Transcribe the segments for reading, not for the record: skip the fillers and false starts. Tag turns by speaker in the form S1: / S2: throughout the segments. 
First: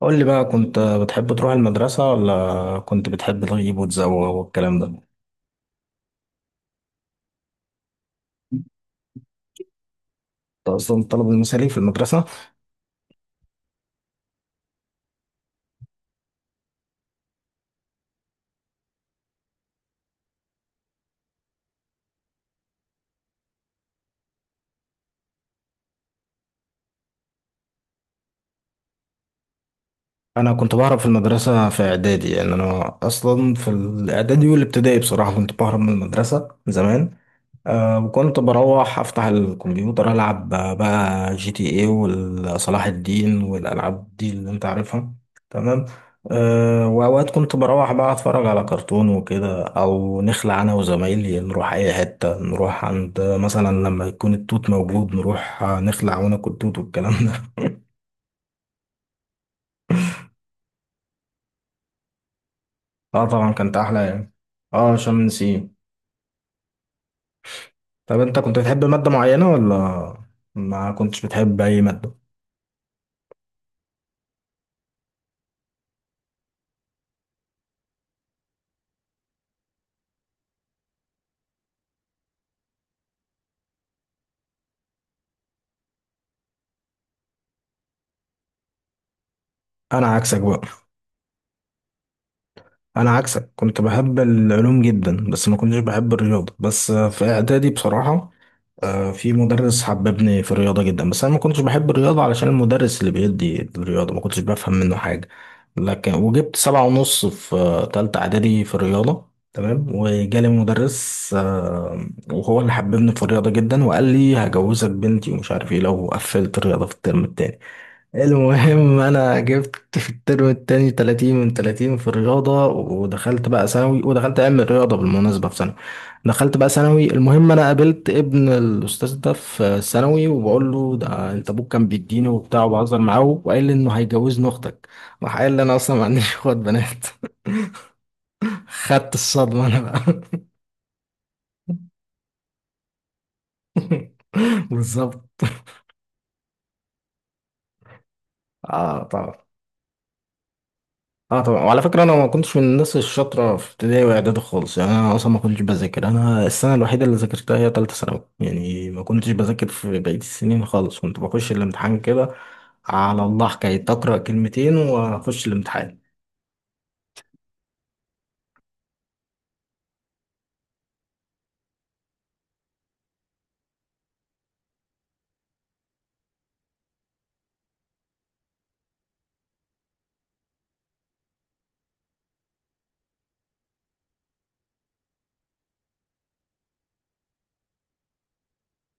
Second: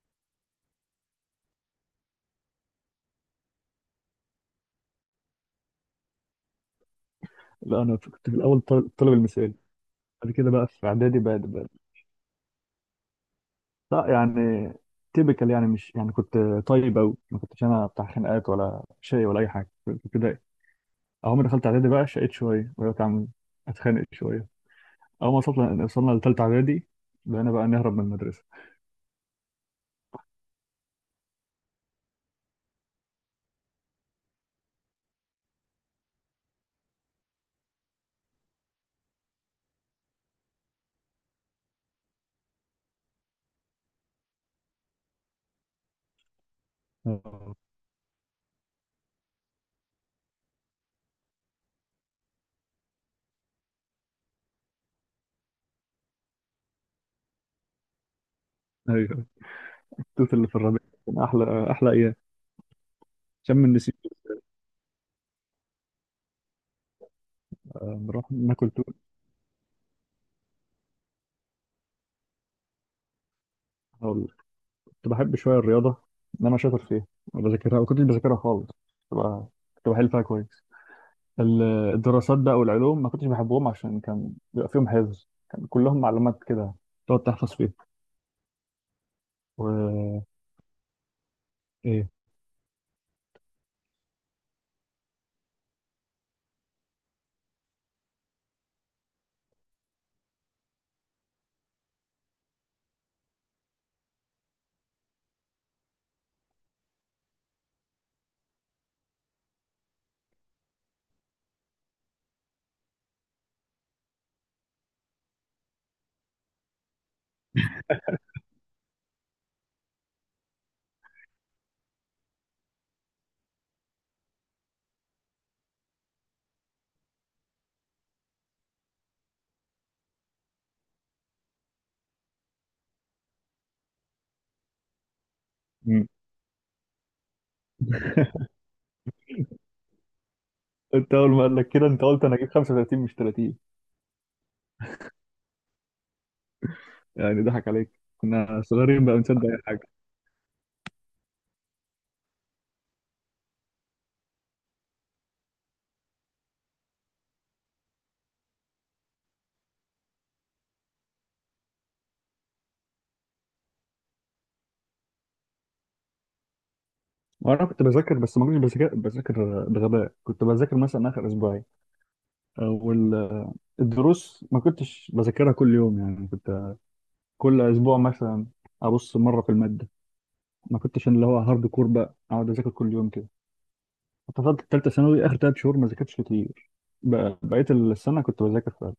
S1: قول لي بقى، كنت بتحب تروح المدرسة ولا كنت بتحب تغيب وتزوغ والكلام ده؟
S2: لا انا كنت في الاول الطالب المثالي. بعد كده بقى
S1: كنت
S2: في
S1: أصلا
S2: اعدادي
S1: الطالب
S2: بقى،
S1: المثالي في المدرسة.
S2: لا يعني، تيبيكال يعني، مش يعني كنت طيب قوي. ما كنتش انا بتاع خناقات ولا شيء ولا اي حاجه، كنت كده. اول ما دخلت اعدادي بقى شقيت شويه وبقيت عم اتخانق شويه. اول ما وصلنا لثالثه اعدادي بقينا بقى نهرب من المدرسه.
S1: أنا كنت بعرف في المدرسة في إعدادي، يعني أنا أصلا في الإعدادي والابتدائي بصراحة كنت بهرب من المدرسة زمان. أه، وكنت بروح أفتح الكمبيوتر ألعب بقى جي تي اي وصلاح الدين والألعاب دي اللي أنت عارفها. تمام. أه، وأوقات كنت
S2: آه.
S1: بروح بقى أتفرج على كرتون وكده، أو نخلع أنا وزمايلي نروح أي حتة، نروح عند مثلا لما يكون التوت موجود نروح، نخلع وناكل توت والكلام ده.
S2: ايوه، التوت اللي في الربيع كان احلى ايام.
S1: اه طبعا،
S2: شم
S1: كانت
S2: النسيم،
S1: أحلى يعني. اه عشان نسيم. طب
S2: نروح
S1: أنت كنت
S2: ناكل
S1: بتحب
S2: توت.
S1: مادة معينة ولا ما كنتش بتحب أي مادة؟
S2: هقول لك. كنت بحب شويه الرياضه، ان انا شاطر فيها. ما بذاكرها، ما كنتش بذاكرها خالص. كنت بقى- كنت بحل فيها كويس. ال- الدراسات بقى والعلوم ما كنتش بحبهم عشان كان بيبقى فيهم حفظ، كان كلهم معلومات كده تقعد تحفظ فيها.
S1: أنا
S2: و
S1: عكسك بقى.
S2: ايه.
S1: انا عكسك، كنت بحب العلوم جدا، بس ما كنتش بحب الرياضه، بس في اعدادي بصراحه. في مدرس حببني في الرياضه جدا، بس انا ما كنتش بحب الرياضه علشان المدرس اللي بيدي الرياضه ما كنتش بفهم منه حاجه. لكن وجبت سبعة ونص في تالتة اعدادي في الرياضه، تمام، وجالي مدرس وهو اللي حببني في الرياضه جدا، وقال لي هجوزك بنتي ومش عارف ايه لو قفلت الرياضه في الترم التاني. المهم انا جبت في الترم التاني 30 من 30 في الرياضة، ودخلت بقى ثانوي، ودخلت علم الرياضة بالمناسبة في ثانوي. دخلت بقى ثانوي، المهم انا قابلت ابن الاستاذ ده في ثانوي، وبقول له ده انت ابوك كان بيديني وبتاع، وبهزر معاه، وقال لي انه هيجوزني اختك. راح قال لي انا اصلا ما
S2: مم.
S1: عنديش اخوات بنات. خدت الصدمة انا بقى.
S2: انت اول ما قال لك كده انت قلت انا اجيب 35 مش 30.
S1: بالظبط.
S2: يعني ضحك عليك، كنا
S1: اه
S2: صغيرين بقى
S1: طبعا.
S2: بنصدق اي حاجه.
S1: اه طبعا، وعلى فكره انا ما كنتش من الناس الشاطره في ابتدائي واعدادي خالص، يعني انا اصلا ما كنتش بذاكر، انا السنه الوحيده اللي ذاكرتها هي ثالثه ثانوي، يعني ما كنتش بذاكر في بقيه السنين خالص، كنت بخش الامتحان كده على الله، حكايه اقرا كلمتين واخش الامتحان.
S2: وانا كنت بذاكر، بس ما كنتش بذاكر، بذاكر بغباء. كنت بذاكر مثلا اخر اسبوعين، والدروس ما كنتش بذاكرها كل يوم. يعني كنت كل اسبوع مثلا ابص مره في الماده. ما كنتش اللي هو هارد كور بقى اقعد اذاكر كل يوم. اتفضلت في ثالثه ثانوي اخر ثلاث شهور ما ذاكرتش كتير. بقيت السنه كنت بذاكر فعلا،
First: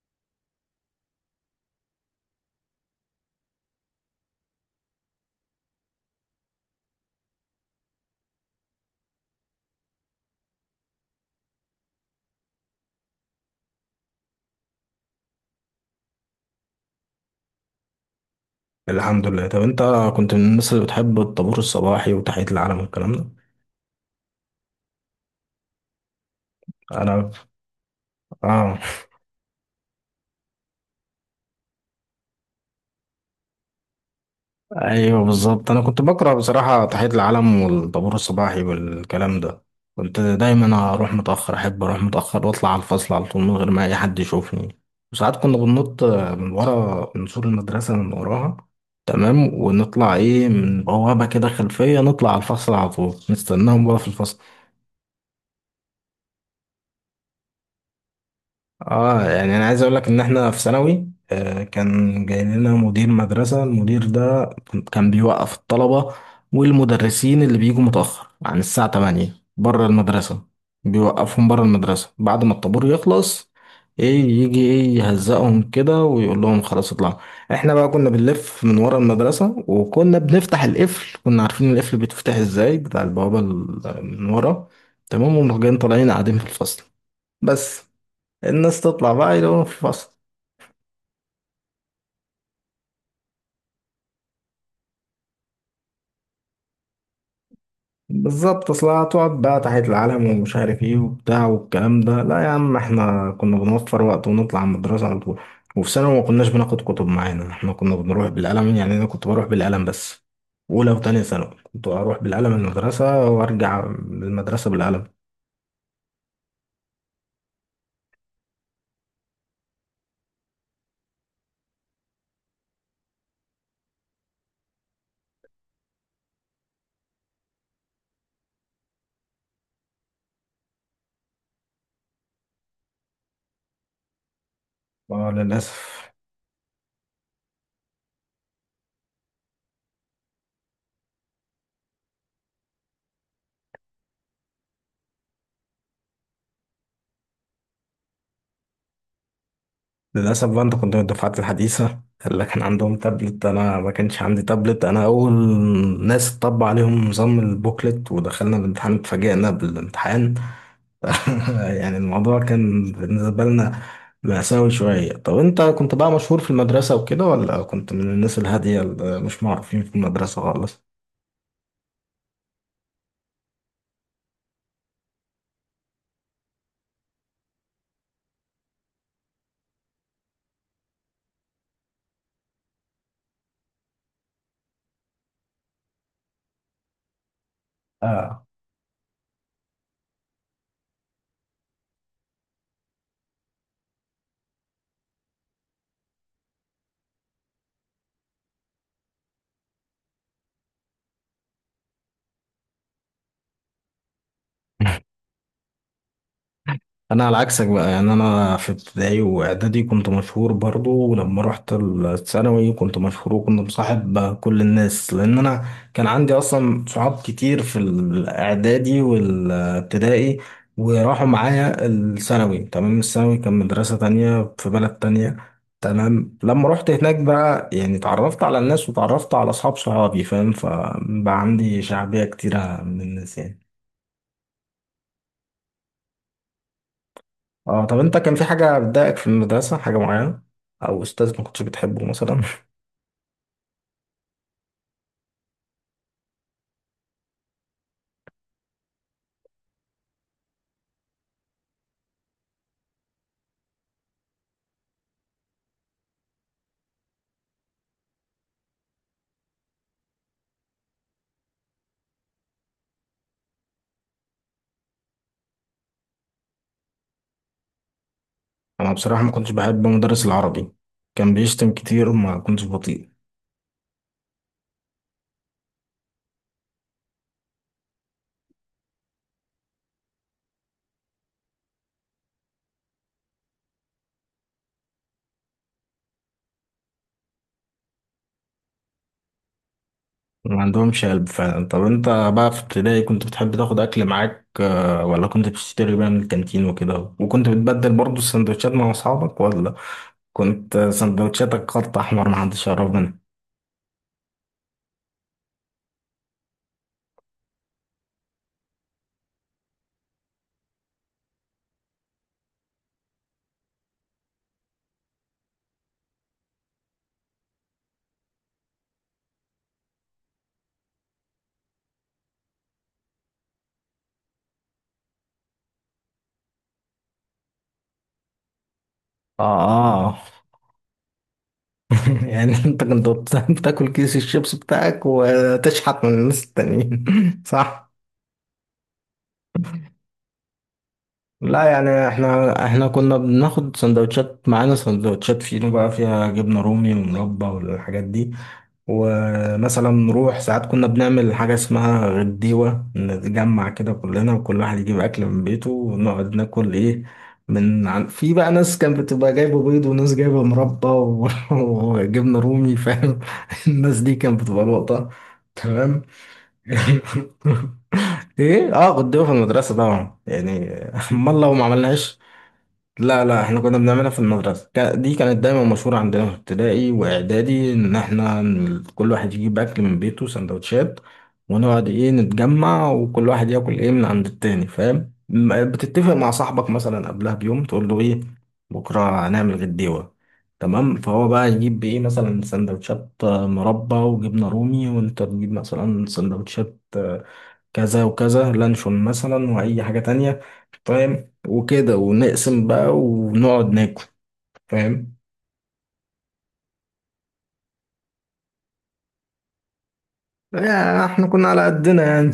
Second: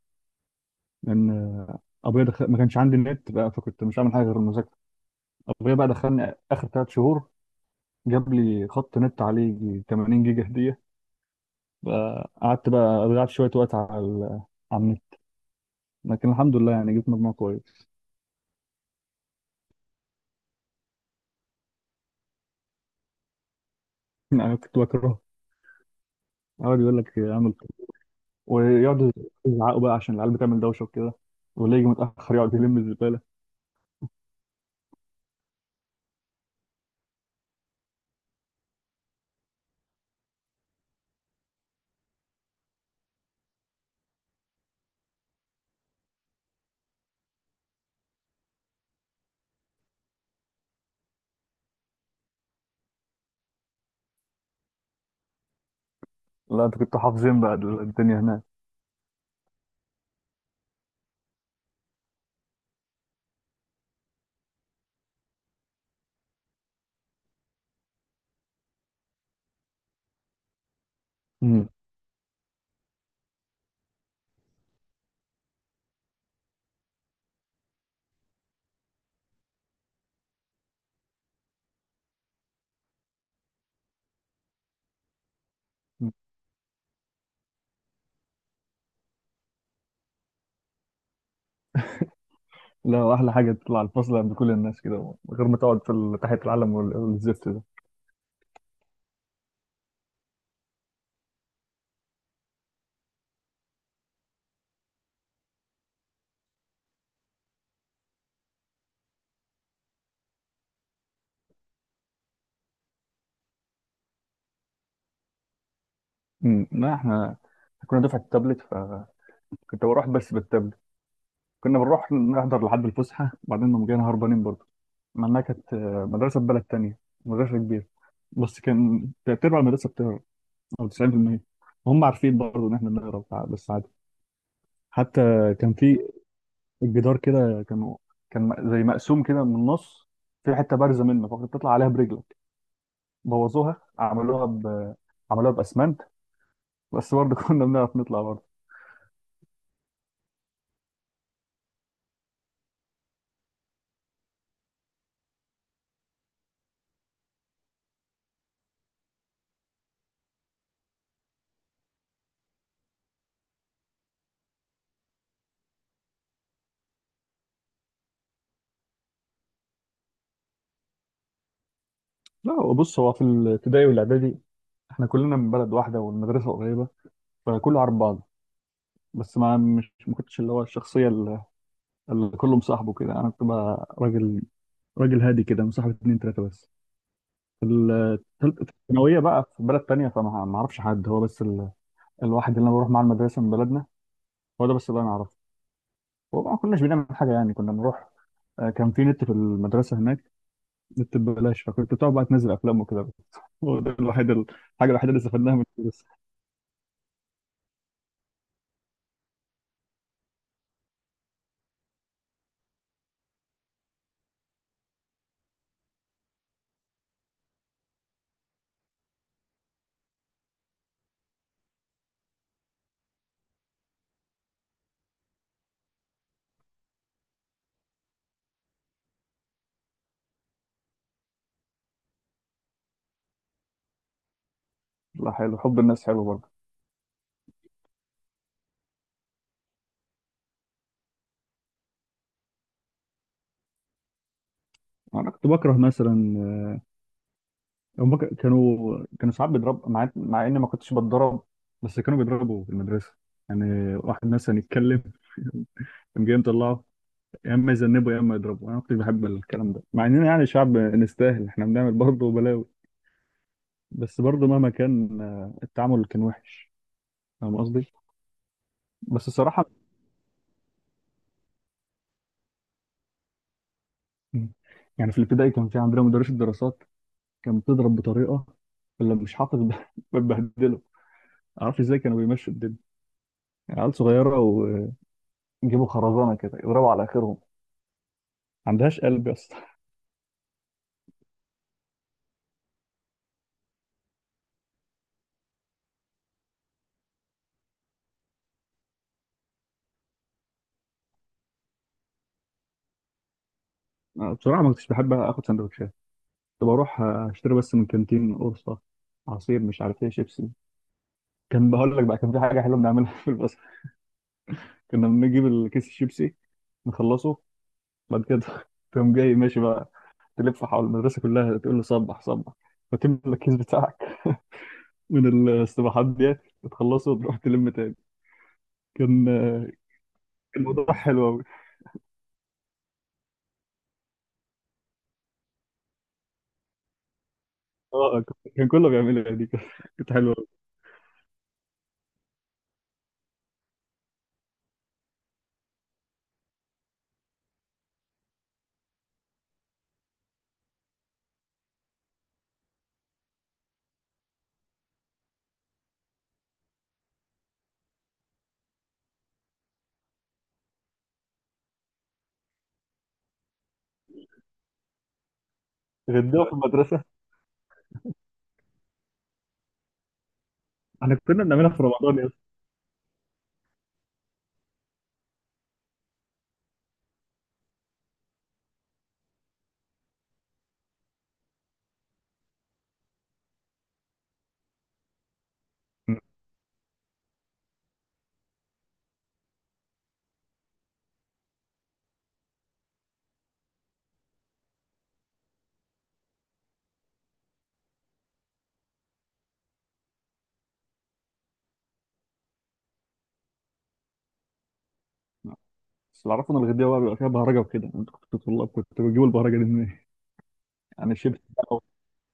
S2: لان ابويا دخل... ما كانش عندي النت بقى، فكنت مش عامل حاجه غير المذاكره. ابويا بقى دخلني اخر ثلاث شهور، جاب لي خط نت عليه يجي 80 جيجا هديه. بقى قعدت بقى ضيعت شويه وقت على على النت، لكن الحمد لله يعني جبت مجموع كويس.
S1: الحمد لله. طب انت كنت من الناس اللي بتحب الطابور الصباحي وتحيه العلم والكلام ده.
S2: يعني كنت بكرهه. يقعد يقول لك
S1: انا،
S2: اعمل كده،
S1: اه.
S2: ويقعدوا يزعقوا بقى عشان العيال بتعمل دوشه وكده، واللي يجي متاخر يقعد يلم الزباله.
S1: ايوه بالظبط، انا كنت بقرا بصراحه تحيه العلم والطابور الصباحي والكلام ده. كنت دايما اروح متاخر، احب اروح متاخر واطلع على الفصل على طول من غير ما اي حد يشوفني. وساعات كنا بننط من ورا، من سور المدرسه من وراها، تمام، ونطلع ايه من بوابه كده خلفيه، نطلع على الفصل على طول، نستناهم بقى في الفصل.
S2: لا انت كنت حافظين بقى الدنيا هناك.
S1: اه، يعني انا عايز اقول لك ان احنا في ثانوي، آه، كان جاي لنا مدير مدرسة. المدير ده كان بيوقف الطلبة والمدرسين اللي بيجوا متأخر عن الساعة 8 بره المدرسة. بيوقفهم بره المدرسة بعد ما الطابور يخلص، ايه يجي ايه يهزقهم كده ويقول لهم خلاص اطلعوا. احنا بقى كنا بنلف من ورا المدرسة، وكنا بنفتح القفل، كنا عارفين القفل بيتفتح ازاي، بتاع البوابة ال- من ورا. تمام، ومجان طالعين
S2: مم.
S1: قاعدين في الفصل. بس الناس تطلع بقى يلاقوهم في فصل.
S2: لا، احلى حاجه تطلع الفصل عند كل الناس كده من غير ما تقعد في تحت العلم والزفت ده.
S1: بالظبط، اصل هتقعد بقى تحية العلم ومش عارف ايه وبتاع والكلام ده. لا يا عم، احنا كنا بنوفر وقت ونطلع من الدراسة على طول. وفي ثانوي ما كناش بناخد كتب معانا، احنا كنا بنروح بالقلم، يعني انا كنت بروح بالقلم بس. اولى وتانية ثانوي كنت اروح بالقلم المدرسة وارجع من المدرسة بالقلم.
S2: أمم، لا احنا كنا دفعه التابلت، فكنت بروح بس بالتابلت. كنا بنروح نحضر لحد الفسحه وبعدين نقوم جايين هربانين برضه. مع انها كانت مدرسه في بلد تانية، مدرسه كبيره. بس كان تلات ارباع المدرسه بتهرب، او 90%. وهم عارفين برضه ان احنا بنهرب، بس عادي. حتى
S1: اه
S2: كان في
S1: للاسف.
S2: الجدار كده زي مقسوم كده من النص، في حته بارزه منه فكنت تطلع عليها برجلك. بوظوها، عملوها ب... عملوها باسمنت، بس برضه كنا بنعرف نطلع برضه.
S1: للأسف بقى، أنت كنت من الدفعات الحديثة اللي كان عندهم تابلت، أنا ما كانش عندي تابلت، أنا أول ناس طبق عليهم نظام البوكلت، ودخلنا الامتحان اتفاجئنا بالامتحان. يعني الموضوع كان بالنسبة لنا مأساوي شوية. طب أنت كنت بقى مشهور في المدرسة وكده، ولا كنت من الناس الهادية اللي مش معروفين في المدرسة خالص؟
S2: لا هو بص، هو في الابتدائي والاعدادي احنا كلنا من بلد واحده والمدرسه قريبه، فكله عارف بعض. بس ما مش ما كنتش اللي هو الشخصيه اللي كله مصاحبه كده. انا كنت بقى راجل، راجل هادي، كده مصاحب اتنين تلاته بس. في
S1: آه.
S2: الثالثه الثانويه بقى في بلد تانيه، فما ما اعرفش حد. هو بس الواحد اللي انا بروح معاه المدرسه من بلدنا، هو ده بس اللي انا اعرفه. وما كناش بنعمل حاجه، يعني كنا بنروح. كان في نت في المدرسه هناك، النت ببلاش، فكنت بتقعد بقى تنزل افلام وكده بس. هو ده الوحيد، الحاجه الوحيده اللي استفدناها من الدرس.
S1: انا على عكسك بقى، يعني انا في ابتدائي واعدادي كنت مشهور برضو، ولما رحت الثانوي كنت مشهور، وكنت مصاحب كل الناس، لان انا كان عندي اصلا صحاب كتير في الاعدادي والابتدائي، وراحوا معايا الثانوي. تمام، الثانوي كان مدرسة تانية في بلد تانية. تمام، لما رحت هناك بقى يعني اتعرفت على الناس، وتعرفت على اصحاب صحابي، فاهم؟ فبقى عندي شعبية كتيرة من الناس يعني.
S2: لا حلو، حب الناس حلو برضه.
S1: اه. طب انت كان في حاجة بتضايقك في المدرسة، حاجة معينة او استاذ ما كنتش بتحبه مثلا؟
S2: انا كنت بكره مثلا، هم كانوا ساعات بيضرب، مع اني ما كنتش بتضرب، بس كانوا بيضربوا في المدرسه. يعني واحد مثلا يتكلم كان جاي مطلعه، يا اما يذنبه يا اما يضربه. انا ما كنتش بحب الكلام ده، مع اننا يعني شعب نستاهل، احنا بنعمل برضه بلاوي، بس برضه مهما كان التعامل كان وحش. فاهم قصدي.
S1: انا بصراحة
S2: بس
S1: ما كنتش
S2: الصراحه،
S1: بحب مدرس العربي، كان بيشتم كتير وما كنتش بطيء.
S2: يعني في الابتدائي كان في عندنا مدرس الدراسات كان بتضرب بطريقه اللي مش حاطط بتبهدله. معرفش ازاي كانوا بيمشوا الدنيا، يعني عيال صغيره ويجيبوا خرزانه كده يضربوا على اخرهم. ما عندهاش قلب يا اسطى.
S1: ما عندهمش قلب فعلا. طب انت بقى في ابتدائي كنت بتحب تاخد اكل معاك، ولا كنت بتشتري بقى من الكانتين وكده، وكنت بتبدل برضو السندوتشات مع اصحابك، ولا كنت سندوتشاتك خط احمر ما حدش يعرف منها؟
S2: أنا بصراحه ما كنتش بحب اخد سندوتشات، كنت بروح اشتري بس من كانتين، قرصه، عصير، مش عارف ايه، شيبسي. كان بقول لك بقى، كان في حاجه حلوه بنعملها في البصر، كنا بنجيب الكيس الشيبسي نخلصه، بعد كده تقوم جاي ماشي بقى تلف حول المدرسه كلها تقول له صبح صبح، وتملى الكيس بتاعك من الاستباحات ديت، وتخلصه وتروح تلم تاني. كان
S1: اه اه.
S2: كان موضوع حلو قوي.
S1: يعني انت كنت بتاكل كيس الشيبس بتاعك وتشحت من الناس التانيين؟ صح.
S2: اه كان كله بيعملها دي، كانت حلوه قوي.
S1: لا يعني احنا، كنا بناخد سندوتشات معانا، سندوتشات فينو بقى فيها جبنة رومي ومربى والحاجات دي. ومثلا نروح ساعات كنا بنعمل حاجة اسمها غديوة، نتجمع كده كلنا وكل واحد يجيب أكل من بيته، ونقعد ناكل ايه من في بقى ناس كانت بتبقى جايبة بيض، وناس جايبة مربى و... وجبنة رومي، فاهم؟ الناس دي كانت بتبقى لقطة. تمام.
S2: غديوه في المدرسه.
S1: ايه اه، غديوة في المدرسة طبعا يعني،
S2: احنا
S1: امال
S2: كنا
S1: لو ما
S2: بنعملها في رمضان
S1: عملناش.
S2: يا اسطى.
S1: لا لا، احنا كنا بنعملها في المدرسة، دي كانت دايما مشهورة عندنا في ابتدائي واعدادي، ان احنا كل واحد يجيب اكل من بيته سندوتشات، ونقعد ايه نتجمع، وكل واحد ياكل ايه من عند التاني، فاهم؟ بتتفق مع صاحبك مثلا قبلها بيوم تقول له ايه، بكرة هنعمل غديوة. تمام، فهو بقى يجيب ايه مثلا سندوتشات مربى وجبنة رومي، وانت تجيب مثلا سندوتشات كذا وكذا، لانشون مثلا، واي حاجة تانية، فاهم؟ وكده، ونقسم بقى ونقعد ناكل، فاهم؟
S2: بس اللي اعرفه ان الغديوه بقى بيبقى فيها بهرجه وكده، انتوا كنتوا طلاب، كنتوا بتجيبوا البهرجه دي منين؟
S1: يعني
S2: يعني
S1: احنا
S2: شيبسي
S1: كنا على
S2: بقى،
S1: قدنا يعني.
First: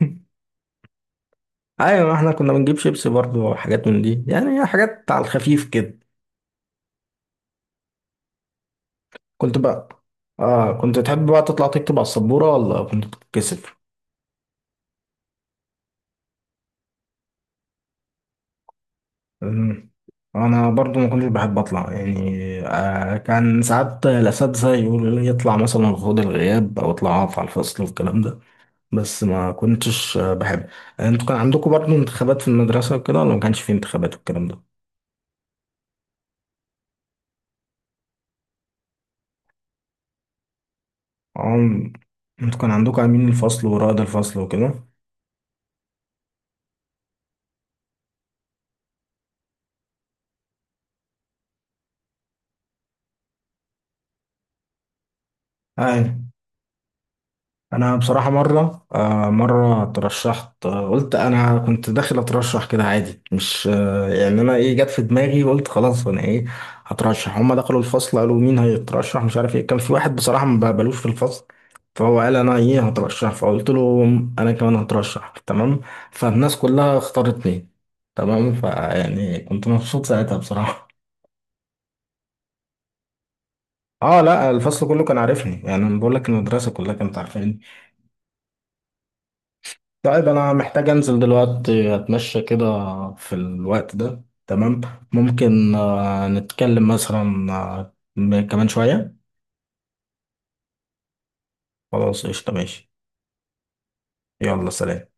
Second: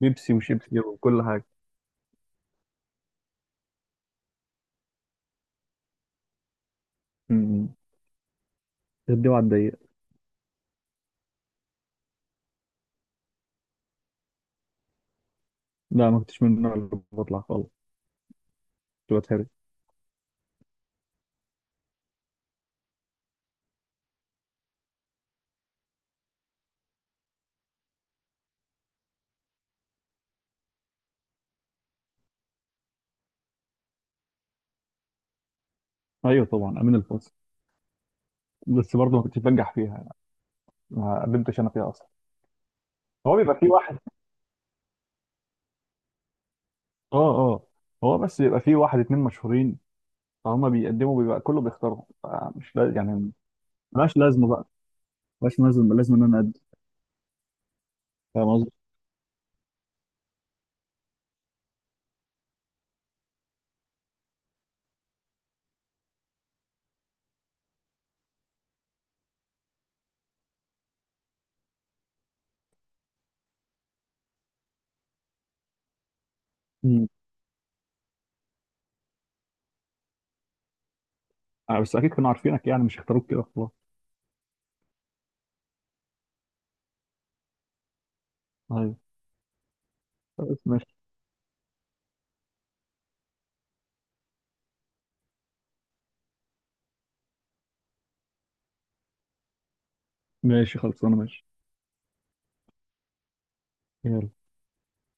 S2: بيبسي وشيبسي وكل حاجه.
S1: ايوه، ما احنا كنا بنجيب شيبسي برضو وحاجات من دي، يعني حاجات على الخفيف كده.
S2: امم. غديوه على
S1: كنت
S2: الضيق.
S1: بقى، اه كنت تحب بقى تطلع تكتب على السبورة، ولا كنت بتتكسف؟
S2: لا ما كنتش من النوع اللي بطلع خالص، كنت بتهرب.
S1: أمم. انا برضو ما كنتش بحب اطلع يعني. آه، كان ساعات الاساتذه يقولوا لي يطلع مثلا خد الغياب، او اطلع اقف على الفصل والكلام ده، بس ما كنتش بحب. انتوا كان عندكم برضو انتخابات في المدرسه وكده، ولا ما كانش في انتخابات والكلام ده؟
S2: ايوه طبعا، امين الفصل، بس برضه ما كنتش بنجح فيها، ما قدمتش انا فيها
S1: عم.
S2: اصلا.
S1: انتوا كان عندكم امين
S2: هو بيبقى
S1: الفصل
S2: في واحد.
S1: ورائد الفصل وكده؟
S2: اه اه، هو بس بيبقى في واحد اتنين مشهورين، فهم بيقدموا، بيبقى كله بيختارهم، فمش لا يعني، ملهاش لازمه بقى، ملهاش
S1: اي.
S2: لازمه لازم ان انا اقدم.
S1: انا بصراحه
S2: فاهم قصدي؟
S1: مره، مره اترشحت، قلت انا كنت داخل اترشح كده عادي، مش يعني انا ايه جت في دماغي وقلت خلاص انا ايه هترشح. هما دخلوا الفصل قالوا مين هيترشح مش عارف ايه، كان في واحد بصراحه ما بقبلوش في الفصل، فهو قال انا ايه هترشح، فقلت له انا كمان هترشح. تمام، فالناس كلها
S2: مم.
S1: اختارتني. تمام، فيعني كنت مبسوط ساعتها بصراحه.
S2: آه، بس اكيد كانوا عارفينك، يعني مش اختاروك كده خلاص.
S1: اه لا، الفصل كله كان عارفني، يعني انا بقول لك المدرسه كلها كانت عارفاني.
S2: ايوه.
S1: طيب انا
S2: خلاص
S1: محتاج
S2: ماشي.
S1: انزل دلوقتي اتمشى كده في الوقت ده، تمام؟ ممكن نتكلم مثلا كمان شويه.
S2: ماشي خلاص انا ماشي.
S1: خلاص قشطه، ماشي.
S2: يلا.
S1: يلا سلام.